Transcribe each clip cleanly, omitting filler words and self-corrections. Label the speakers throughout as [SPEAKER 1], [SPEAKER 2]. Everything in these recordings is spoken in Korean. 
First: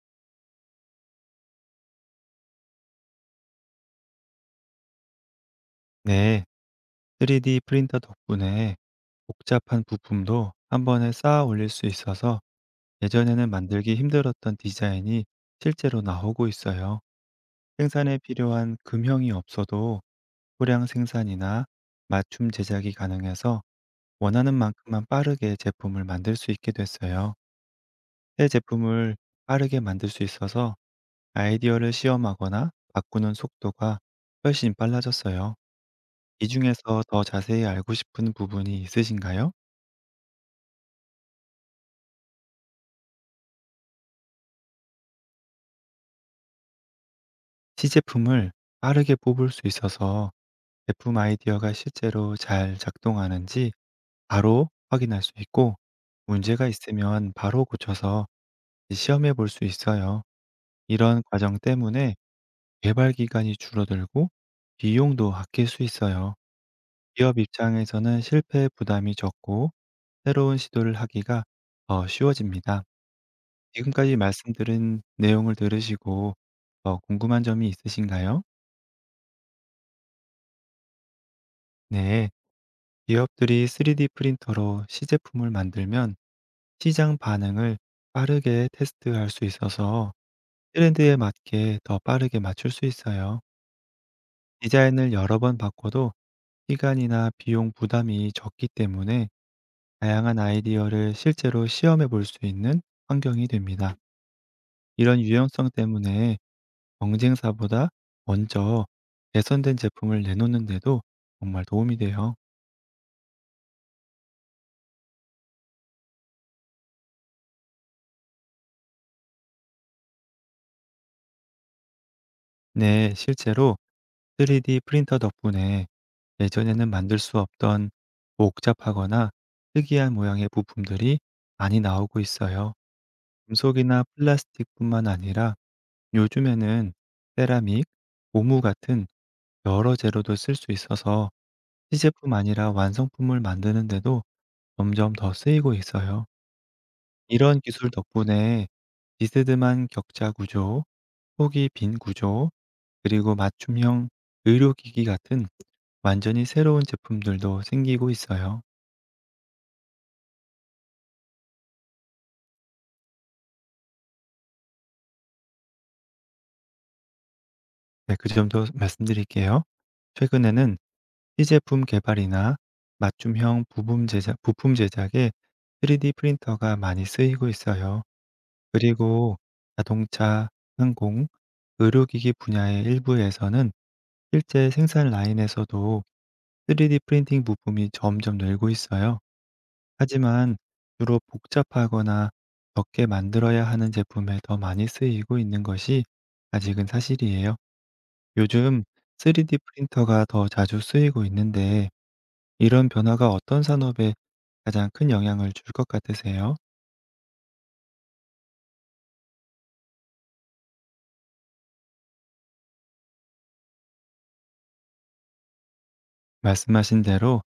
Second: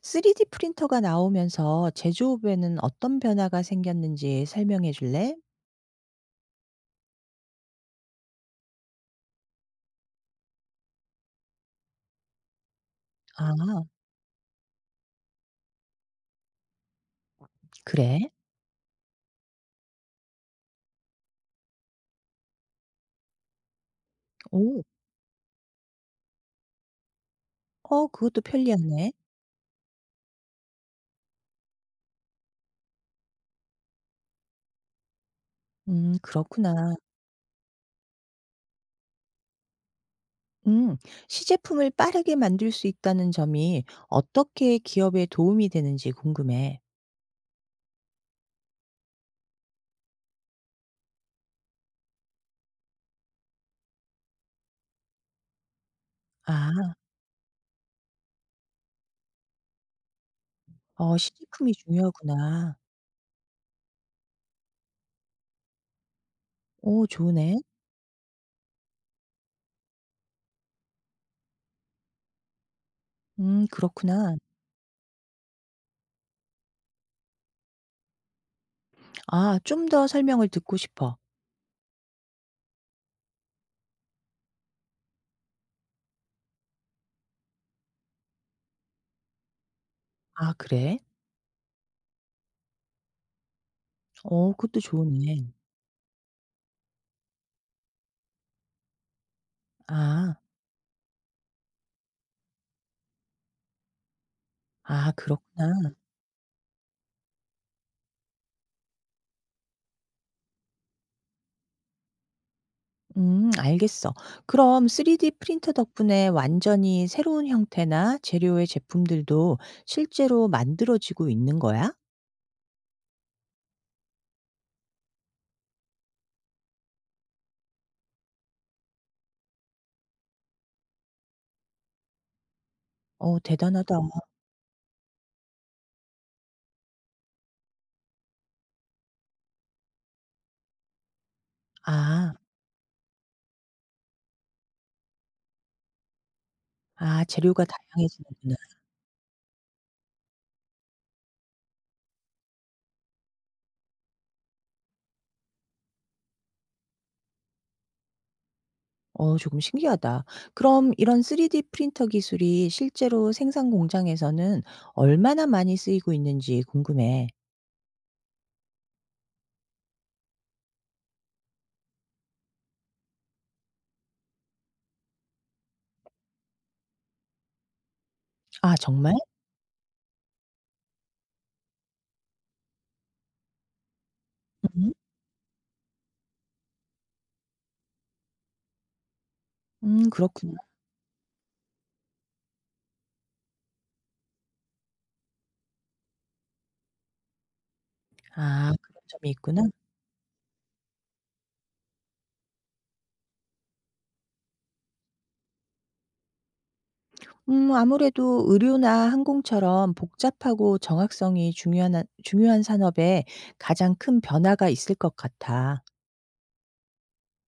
[SPEAKER 1] 3D 프린터가 나오면서 제조업에는 어떤 변화가 생겼는지 설명해 줄래?
[SPEAKER 2] 네, 3D 프린터 덕분에 복잡한 부품도 한 번에 쌓아 올릴 수 있어서 예전에는
[SPEAKER 1] 아,
[SPEAKER 2] 만들기 힘들었던 디자인이 실제로 나오고 있어요. 생산에
[SPEAKER 1] 그래?
[SPEAKER 2] 필요한 금형이 없어도 소량 생산이나 맞춤 제작이 가능해서 원하는
[SPEAKER 1] 오,
[SPEAKER 2] 만큼만 빠르게 제품을 만들 수 있게 됐어요.
[SPEAKER 1] 그것도
[SPEAKER 2] 새
[SPEAKER 1] 편리하네.
[SPEAKER 2] 제품을 빠르게 만들 수 있어서 아이디어를 시험하거나 바꾸는 속도가 훨씬 빨라졌어요. 이
[SPEAKER 1] 그렇구나.
[SPEAKER 2] 중에서 더 자세히 알고 싶은 부분이 있으신가요?
[SPEAKER 1] 음, 시제품을 빠르게 만들 수 있다는 점이 어떻게 기업에 도움이 되는지 궁금해.
[SPEAKER 2] 시제품을 빠르게 뽑을 수 있어서 제품 아이디어가 실제로 잘 작동하는지 바로 확인할 수 있고 문제가
[SPEAKER 1] 아,
[SPEAKER 2] 있으면 바로 고쳐서 시험해 볼 수 있어요. 이런 과정
[SPEAKER 1] 시제품이
[SPEAKER 2] 때문에
[SPEAKER 1] 중요하구나.
[SPEAKER 2] 개발 기간이 줄어들고 비용도 아낄 수 있어요.
[SPEAKER 1] 오,
[SPEAKER 2] 기업
[SPEAKER 1] 좋으네.
[SPEAKER 2] 입장에서는 실패 부담이 적고 새로운 시도를 하기가 더 쉬워집니다. 지금까지
[SPEAKER 1] 그렇구나.
[SPEAKER 2] 말씀드린 내용을 들으시고 궁금한 점이 있으신가요?
[SPEAKER 1] 아, 좀 더 설명을 듣고 싶어.
[SPEAKER 2] 네. 기업들이 3D 프린터로 시제품을 만들면 시장 반응을 빠르게 테스트할 수 있어서
[SPEAKER 1] 아, 그래?
[SPEAKER 2] 트렌드에 맞게 더 빠르게 맞출 수 있어요.
[SPEAKER 1] 그것도
[SPEAKER 2] 디자인을 여러
[SPEAKER 1] 좋으네.
[SPEAKER 2] 번 바꿔도 시간이나 비용 부담이 적기 때문에
[SPEAKER 1] 아,
[SPEAKER 2] 다양한 아이디어를 실제로 시험해 볼 수 있는 환경이 됩니다.
[SPEAKER 1] 아,
[SPEAKER 2] 이런 유연성
[SPEAKER 1] 그렇구나.
[SPEAKER 2] 때문에 경쟁사보다 먼저 개선된 제품을 내놓는 데도 정말 도움이 돼요.
[SPEAKER 1] 알겠어. 그럼 3D 프린터 덕분에 완전히 새로운 형태나 재료의 제품들도 실제로 만들어지고 있는 거야?
[SPEAKER 2] 네, 실제로 3D 프린터 덕분에 예전에는 만들 수 없던 복잡하거나 특이한 모양의 부품들이 많이 나오고 있어요.
[SPEAKER 1] 어, 대단하다.
[SPEAKER 2] 금속이나 플라스틱뿐만 아니라 요즘에는 세라믹, 고무 같은 여러 재료도 쓸 수 있어서 시제품
[SPEAKER 1] 아,
[SPEAKER 2] 아니라 완성품을 만드는데도 점점 더 쓰이고 있어요.
[SPEAKER 1] 아,
[SPEAKER 2] 이런
[SPEAKER 1] 재료가
[SPEAKER 2] 기술
[SPEAKER 1] 다양해지는구나.
[SPEAKER 2] 덕분에 비스듬한 격자 구조, 폭이 빈 구조, 그리고 맞춤형 의료기기 같은 완전히 새로운 제품들도 생기고 있어요.
[SPEAKER 1] 어, 조금 신기하다. 그럼 이런 3D 프린터 기술이 실제로 생산 공장에서는 얼마나 많이 쓰이고 있는지 궁금해.
[SPEAKER 2] 네, 그 점도 말씀드릴게요. 최근에는 시제품 개발이나 맞춤형 부품 제작, 부품 제작에 3D 프린터가 많이 쓰이고 있어요.
[SPEAKER 1] 아, 정말?
[SPEAKER 2] 그리고 자동차, 항공, 의료기기 분야의 일부에서는 실제
[SPEAKER 1] 음,
[SPEAKER 2] 생산 라인에서도 3D 프린팅 부품이 점점 늘고 있어요.
[SPEAKER 1] 그렇구나.
[SPEAKER 2] 하지만 주로 복잡하거나 적게 만들어야 하는 제품에 더 많이 쓰이고 있는 것이 아직은 사실이에요.
[SPEAKER 1] 아,
[SPEAKER 2] 요즘
[SPEAKER 1] 그런 점이
[SPEAKER 2] 3D
[SPEAKER 1] 있구나.
[SPEAKER 2] 프린터가 더 자주 쓰이고 있는데 이런 변화가 어떤 산업에 가장 큰 영향을 줄 것 같으세요?
[SPEAKER 1] 아무래도 의료나 항공처럼 복잡하고 정확성이 중요한 산업에 가장 큰 변화가 있을 것 같아.
[SPEAKER 2] 말씀하신 대로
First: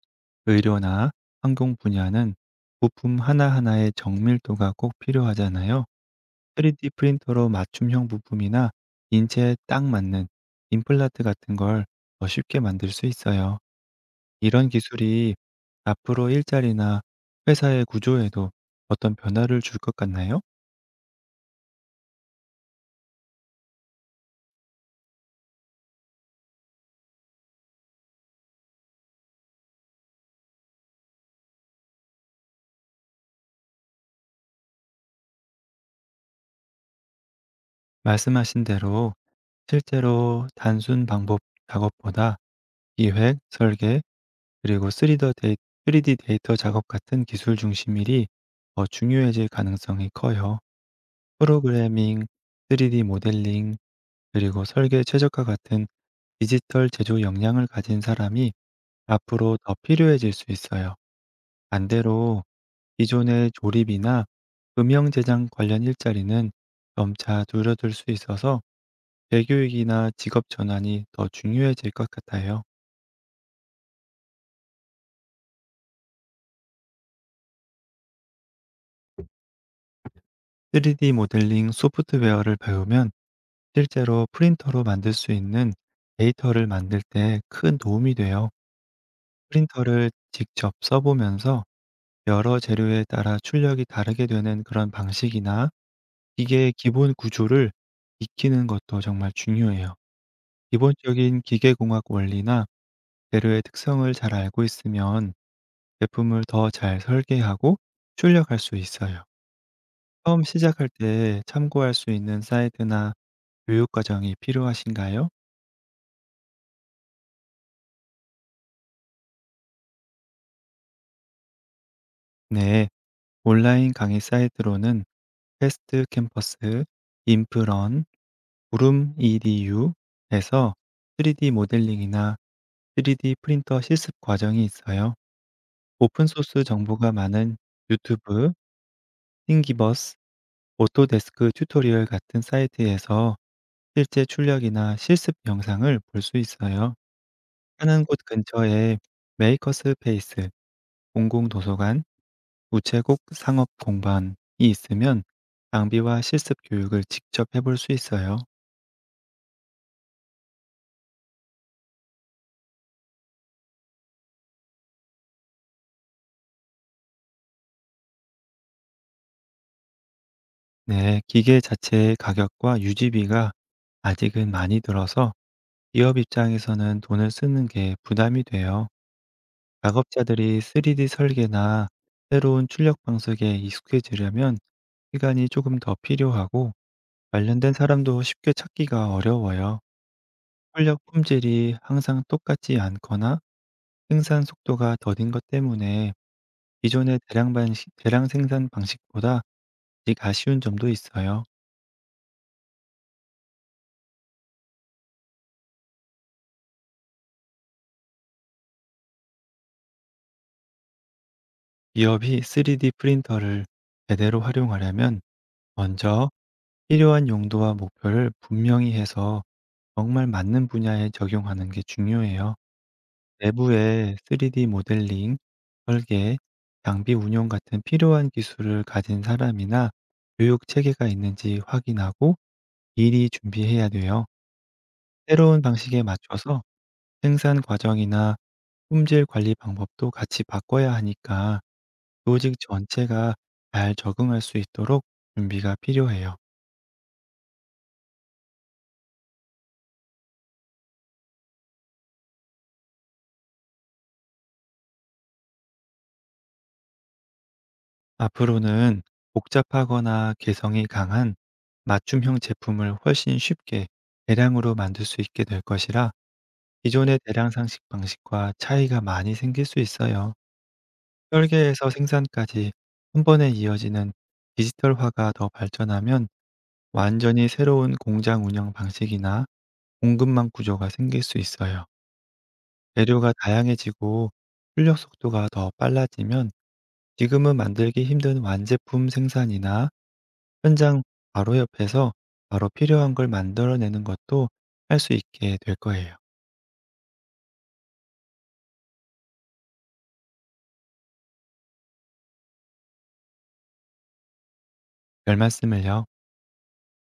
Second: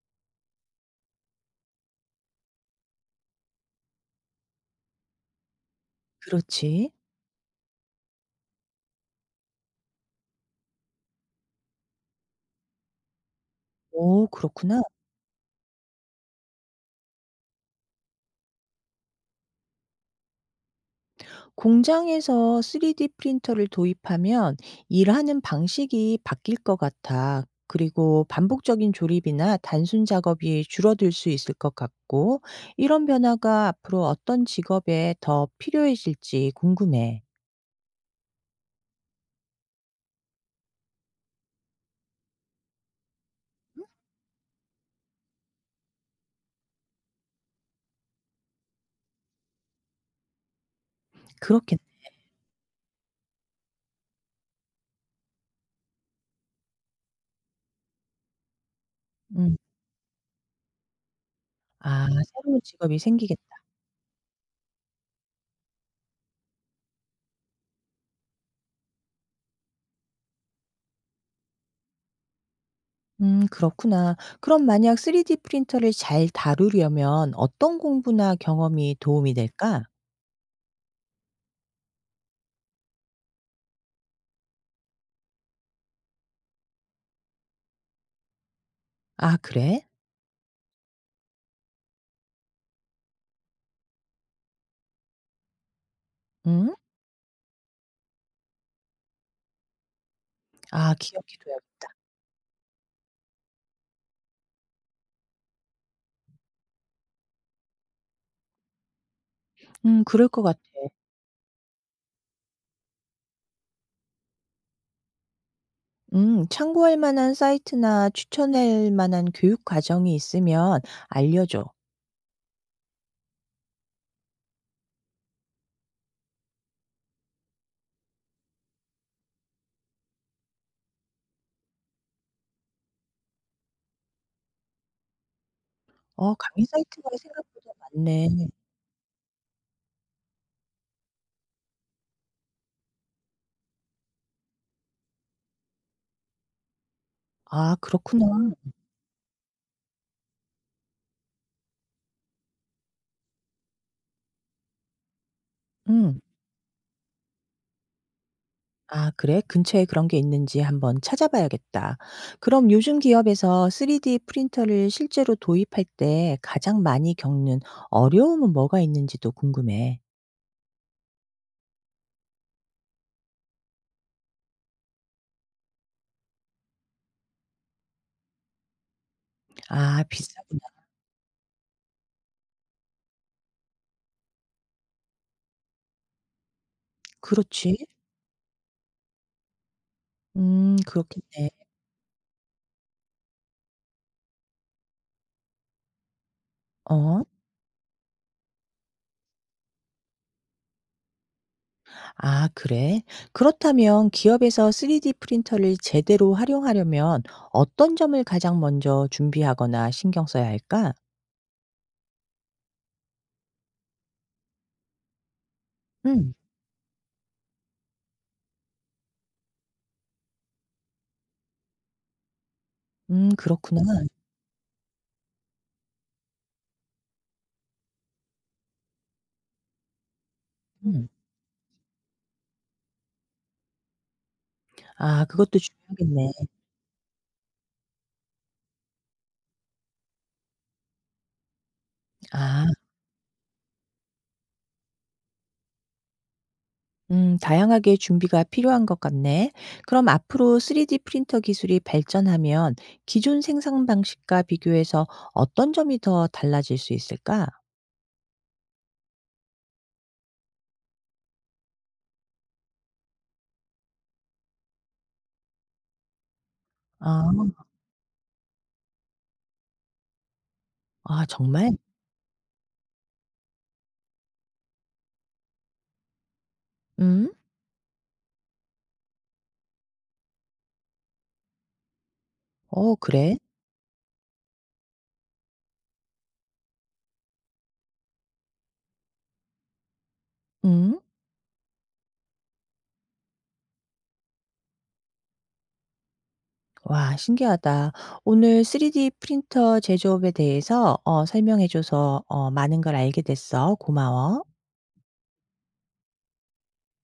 [SPEAKER 2] 의료나 항공 분야는 부품 하나하나의 정밀도가 꼭 필요하잖아요.
[SPEAKER 1] 그렇지.
[SPEAKER 2] 3D 프린터로 맞춤형 부품이나 인체에 딱 맞는 임플란트 같은 걸 더 쉽게 만들 수 있어요.
[SPEAKER 1] 오
[SPEAKER 2] 이런
[SPEAKER 1] 그렇구나.
[SPEAKER 2] 기술이 앞으로 일자리나 회사의 구조에도 어떤 변화를 줄 것 같나요?
[SPEAKER 1] 공장에서 3D 프린터를 도입하면 일하는 방식이 바뀔 것 같아. 그리고 반복적인 조립이나 단순 작업이 줄어들 수 있을 것 같고, 이런 변화가 앞으로 어떤 직업에 더 필요해질지 궁금해.
[SPEAKER 2] 말씀하신 대로 실제로 단순 방법 작업보다 기획, 설계, 그리고 3D 데이터 작업 같은 기술 중심 일이 더 중요해질 가능성이 커요.
[SPEAKER 1] 그렇겠
[SPEAKER 2] 프로그래밍, 3D 모델링, 그리고 설계 최적화 같은 디지털 제조 역량을 가진 사람이
[SPEAKER 1] 음.
[SPEAKER 2] 앞으로 더 필요해질 수 있어요.
[SPEAKER 1] 아
[SPEAKER 2] 반대로
[SPEAKER 1] 새로운 직업이 생기겠
[SPEAKER 2] 기존의
[SPEAKER 1] 다
[SPEAKER 2] 조립이나 음영 제작 관련 일자리는 점차 줄어들 수 있어서 재교육이나 직업 전환이 더 중요해질 것 같아요.
[SPEAKER 1] 그렇구나. 그럼 만약 3D 프린터를 잘 다루려면 어떤 공부나 경험이 도움이 될까?
[SPEAKER 2] 3D 모델링 소프트웨어를 배우면 실제로 프린터로 만들 수 있는 데이터를 만들 때 큰 도움이 돼요.
[SPEAKER 1] 아, 그래?
[SPEAKER 2] 프린터를 직접 써보면서 여러 재료에 따라 출력이 다르게 되는 그런 방식이나
[SPEAKER 1] 음?
[SPEAKER 2] 기계의 기본 구조를 익히는 것도 정말 중요해요.
[SPEAKER 1] 아,
[SPEAKER 2] 기본적인
[SPEAKER 1] 기억해둬야
[SPEAKER 2] 기계공학 원리나 재료의 특성을 잘 알고 있으면 제품을 더 잘 설계하고 출력할 수 있어요.
[SPEAKER 1] 그럴 것
[SPEAKER 2] 처음
[SPEAKER 1] 같아.
[SPEAKER 2] 시작할 때 참고할 수 있는 사이트나 교육 과정이 필요하신가요?
[SPEAKER 1] 참고할 만한 사이트나 추천할 만한 교육 과정이 있으면 알려줘.
[SPEAKER 2] 네, 온라인 강의 사이트로는 테스트 캠퍼스, 인프런, 구름 EDU에서 3D 모델링이나 3D 프린터 실습 과정이 있어요. 오픈
[SPEAKER 1] 어, 강의
[SPEAKER 2] 소스
[SPEAKER 1] 사이트가
[SPEAKER 2] 정보가 많은
[SPEAKER 1] 생각보다 많네.
[SPEAKER 2] 유튜브, 띵기버스, 오토데스크 튜토리얼 같은 사이트에서 실제 출력이나 실습 영상을 볼 수 있어요.
[SPEAKER 1] 아,
[SPEAKER 2] 사는 곳
[SPEAKER 1] 그렇구나.
[SPEAKER 2] 근처에 메이커스 페이스, 공공 도서관, 우체국 상업 공반이 있으면
[SPEAKER 1] 음.
[SPEAKER 2] 장비와 실습 교육을 직접 해볼 수 있어요.
[SPEAKER 1] 아, 그래? 근처에 그런 게 있는지 한번 찾아봐야겠다. 그럼 요즘 기업에서 3D 프린터를 실제로 도입할 때 가장 많이 겪는 어려움은 뭐가 있는지도 궁금해.
[SPEAKER 2] 네, 기계 자체의 가격과 유지비가 아직은 많이 들어서 기업 입장에서는 돈을 쓰는 게 부담이 돼요.
[SPEAKER 1] 아, 비싸구나.
[SPEAKER 2] 작업자들이 3D 설계나 새로운 출력 방식에 익숙해지려면 시간이 조금 더 필요하고 관련된
[SPEAKER 1] 그렇지.
[SPEAKER 2] 사람도 쉽게 찾기가 어려워요. 출력
[SPEAKER 1] 그렇겠네.
[SPEAKER 2] 품질이 항상 똑같지 않거나 생산 속도가 더딘 것 때문에 기존의
[SPEAKER 1] 어?
[SPEAKER 2] 대량, 반 대량 생산 방식보다 아직 아쉬운 점도 있어요.
[SPEAKER 1] 아, 그래? 그렇다면 기업에서 3D 프린터를 제대로 활용하려면 어떤 점을 가장 먼저 준비하거나 신경 써야 할까?
[SPEAKER 2] 기업이 3D 프린터를 제대로 활용하려면 먼저
[SPEAKER 1] 음,
[SPEAKER 2] 필요한 용도와 목표를 분명히 해서 정말 맞는 분야에 적용하는 게 중요해요.
[SPEAKER 1] 그렇구나.
[SPEAKER 2] 내부에 3D 모델링, 설계, 장비 운용 같은 필요한 기술을 가진 사람이나 교육 체계가
[SPEAKER 1] 음.
[SPEAKER 2] 있는지 확인하고 미리 준비해야 돼요.
[SPEAKER 1] 아, 그것도
[SPEAKER 2] 새로운 방식에
[SPEAKER 1] 중요하겠네.
[SPEAKER 2] 맞춰서 생산 과정이나 품질 관리 방법도 같이 바꿔야 하니까 조직
[SPEAKER 1] 아.
[SPEAKER 2] 전체가 잘 적응할 수 있도록 준비가 필요해요.
[SPEAKER 1] 다양하게 준비가 필요한 것 같네. 그럼 앞으로 3D 프린터 기술이 발전하면 기존 생산 방식과 비교해서 어떤 점이 더 달라질 수 있을까?
[SPEAKER 2] 앞으로는 복잡하거나 개성이 강한 맞춤형 제품을 훨씬 쉽게 대량으로 만들 수 있게 될 것이라 기존의
[SPEAKER 1] 아,
[SPEAKER 2] 대량 상식 방식과 차이가 많이 생길 수 있어요.
[SPEAKER 1] 아, 정말?
[SPEAKER 2] 설계에서 생산까지 한 번에 이어지는 디지털화가 더 발전하면
[SPEAKER 1] 음?
[SPEAKER 2] 완전히 새로운 공장 운영 방식이나 공급망 구조가 생길 수 있어요.
[SPEAKER 1] 어,
[SPEAKER 2] 재료가
[SPEAKER 1] 그래?
[SPEAKER 2] 다양해지고 출력 속도가 더 빨라지면 지금은 만들기 힘든 완제품 생산이나
[SPEAKER 1] 음?
[SPEAKER 2] 현장 바로 옆에서 바로 필요한 걸 만들어내는 것도 할 수 있게 될 거예요.
[SPEAKER 1] 와, 신기하다. 오늘 3D 프린터 제조업에 대해서 설명해줘서 많은 걸 알게 됐어. 고마워.
[SPEAKER 2] 별 말씀을요.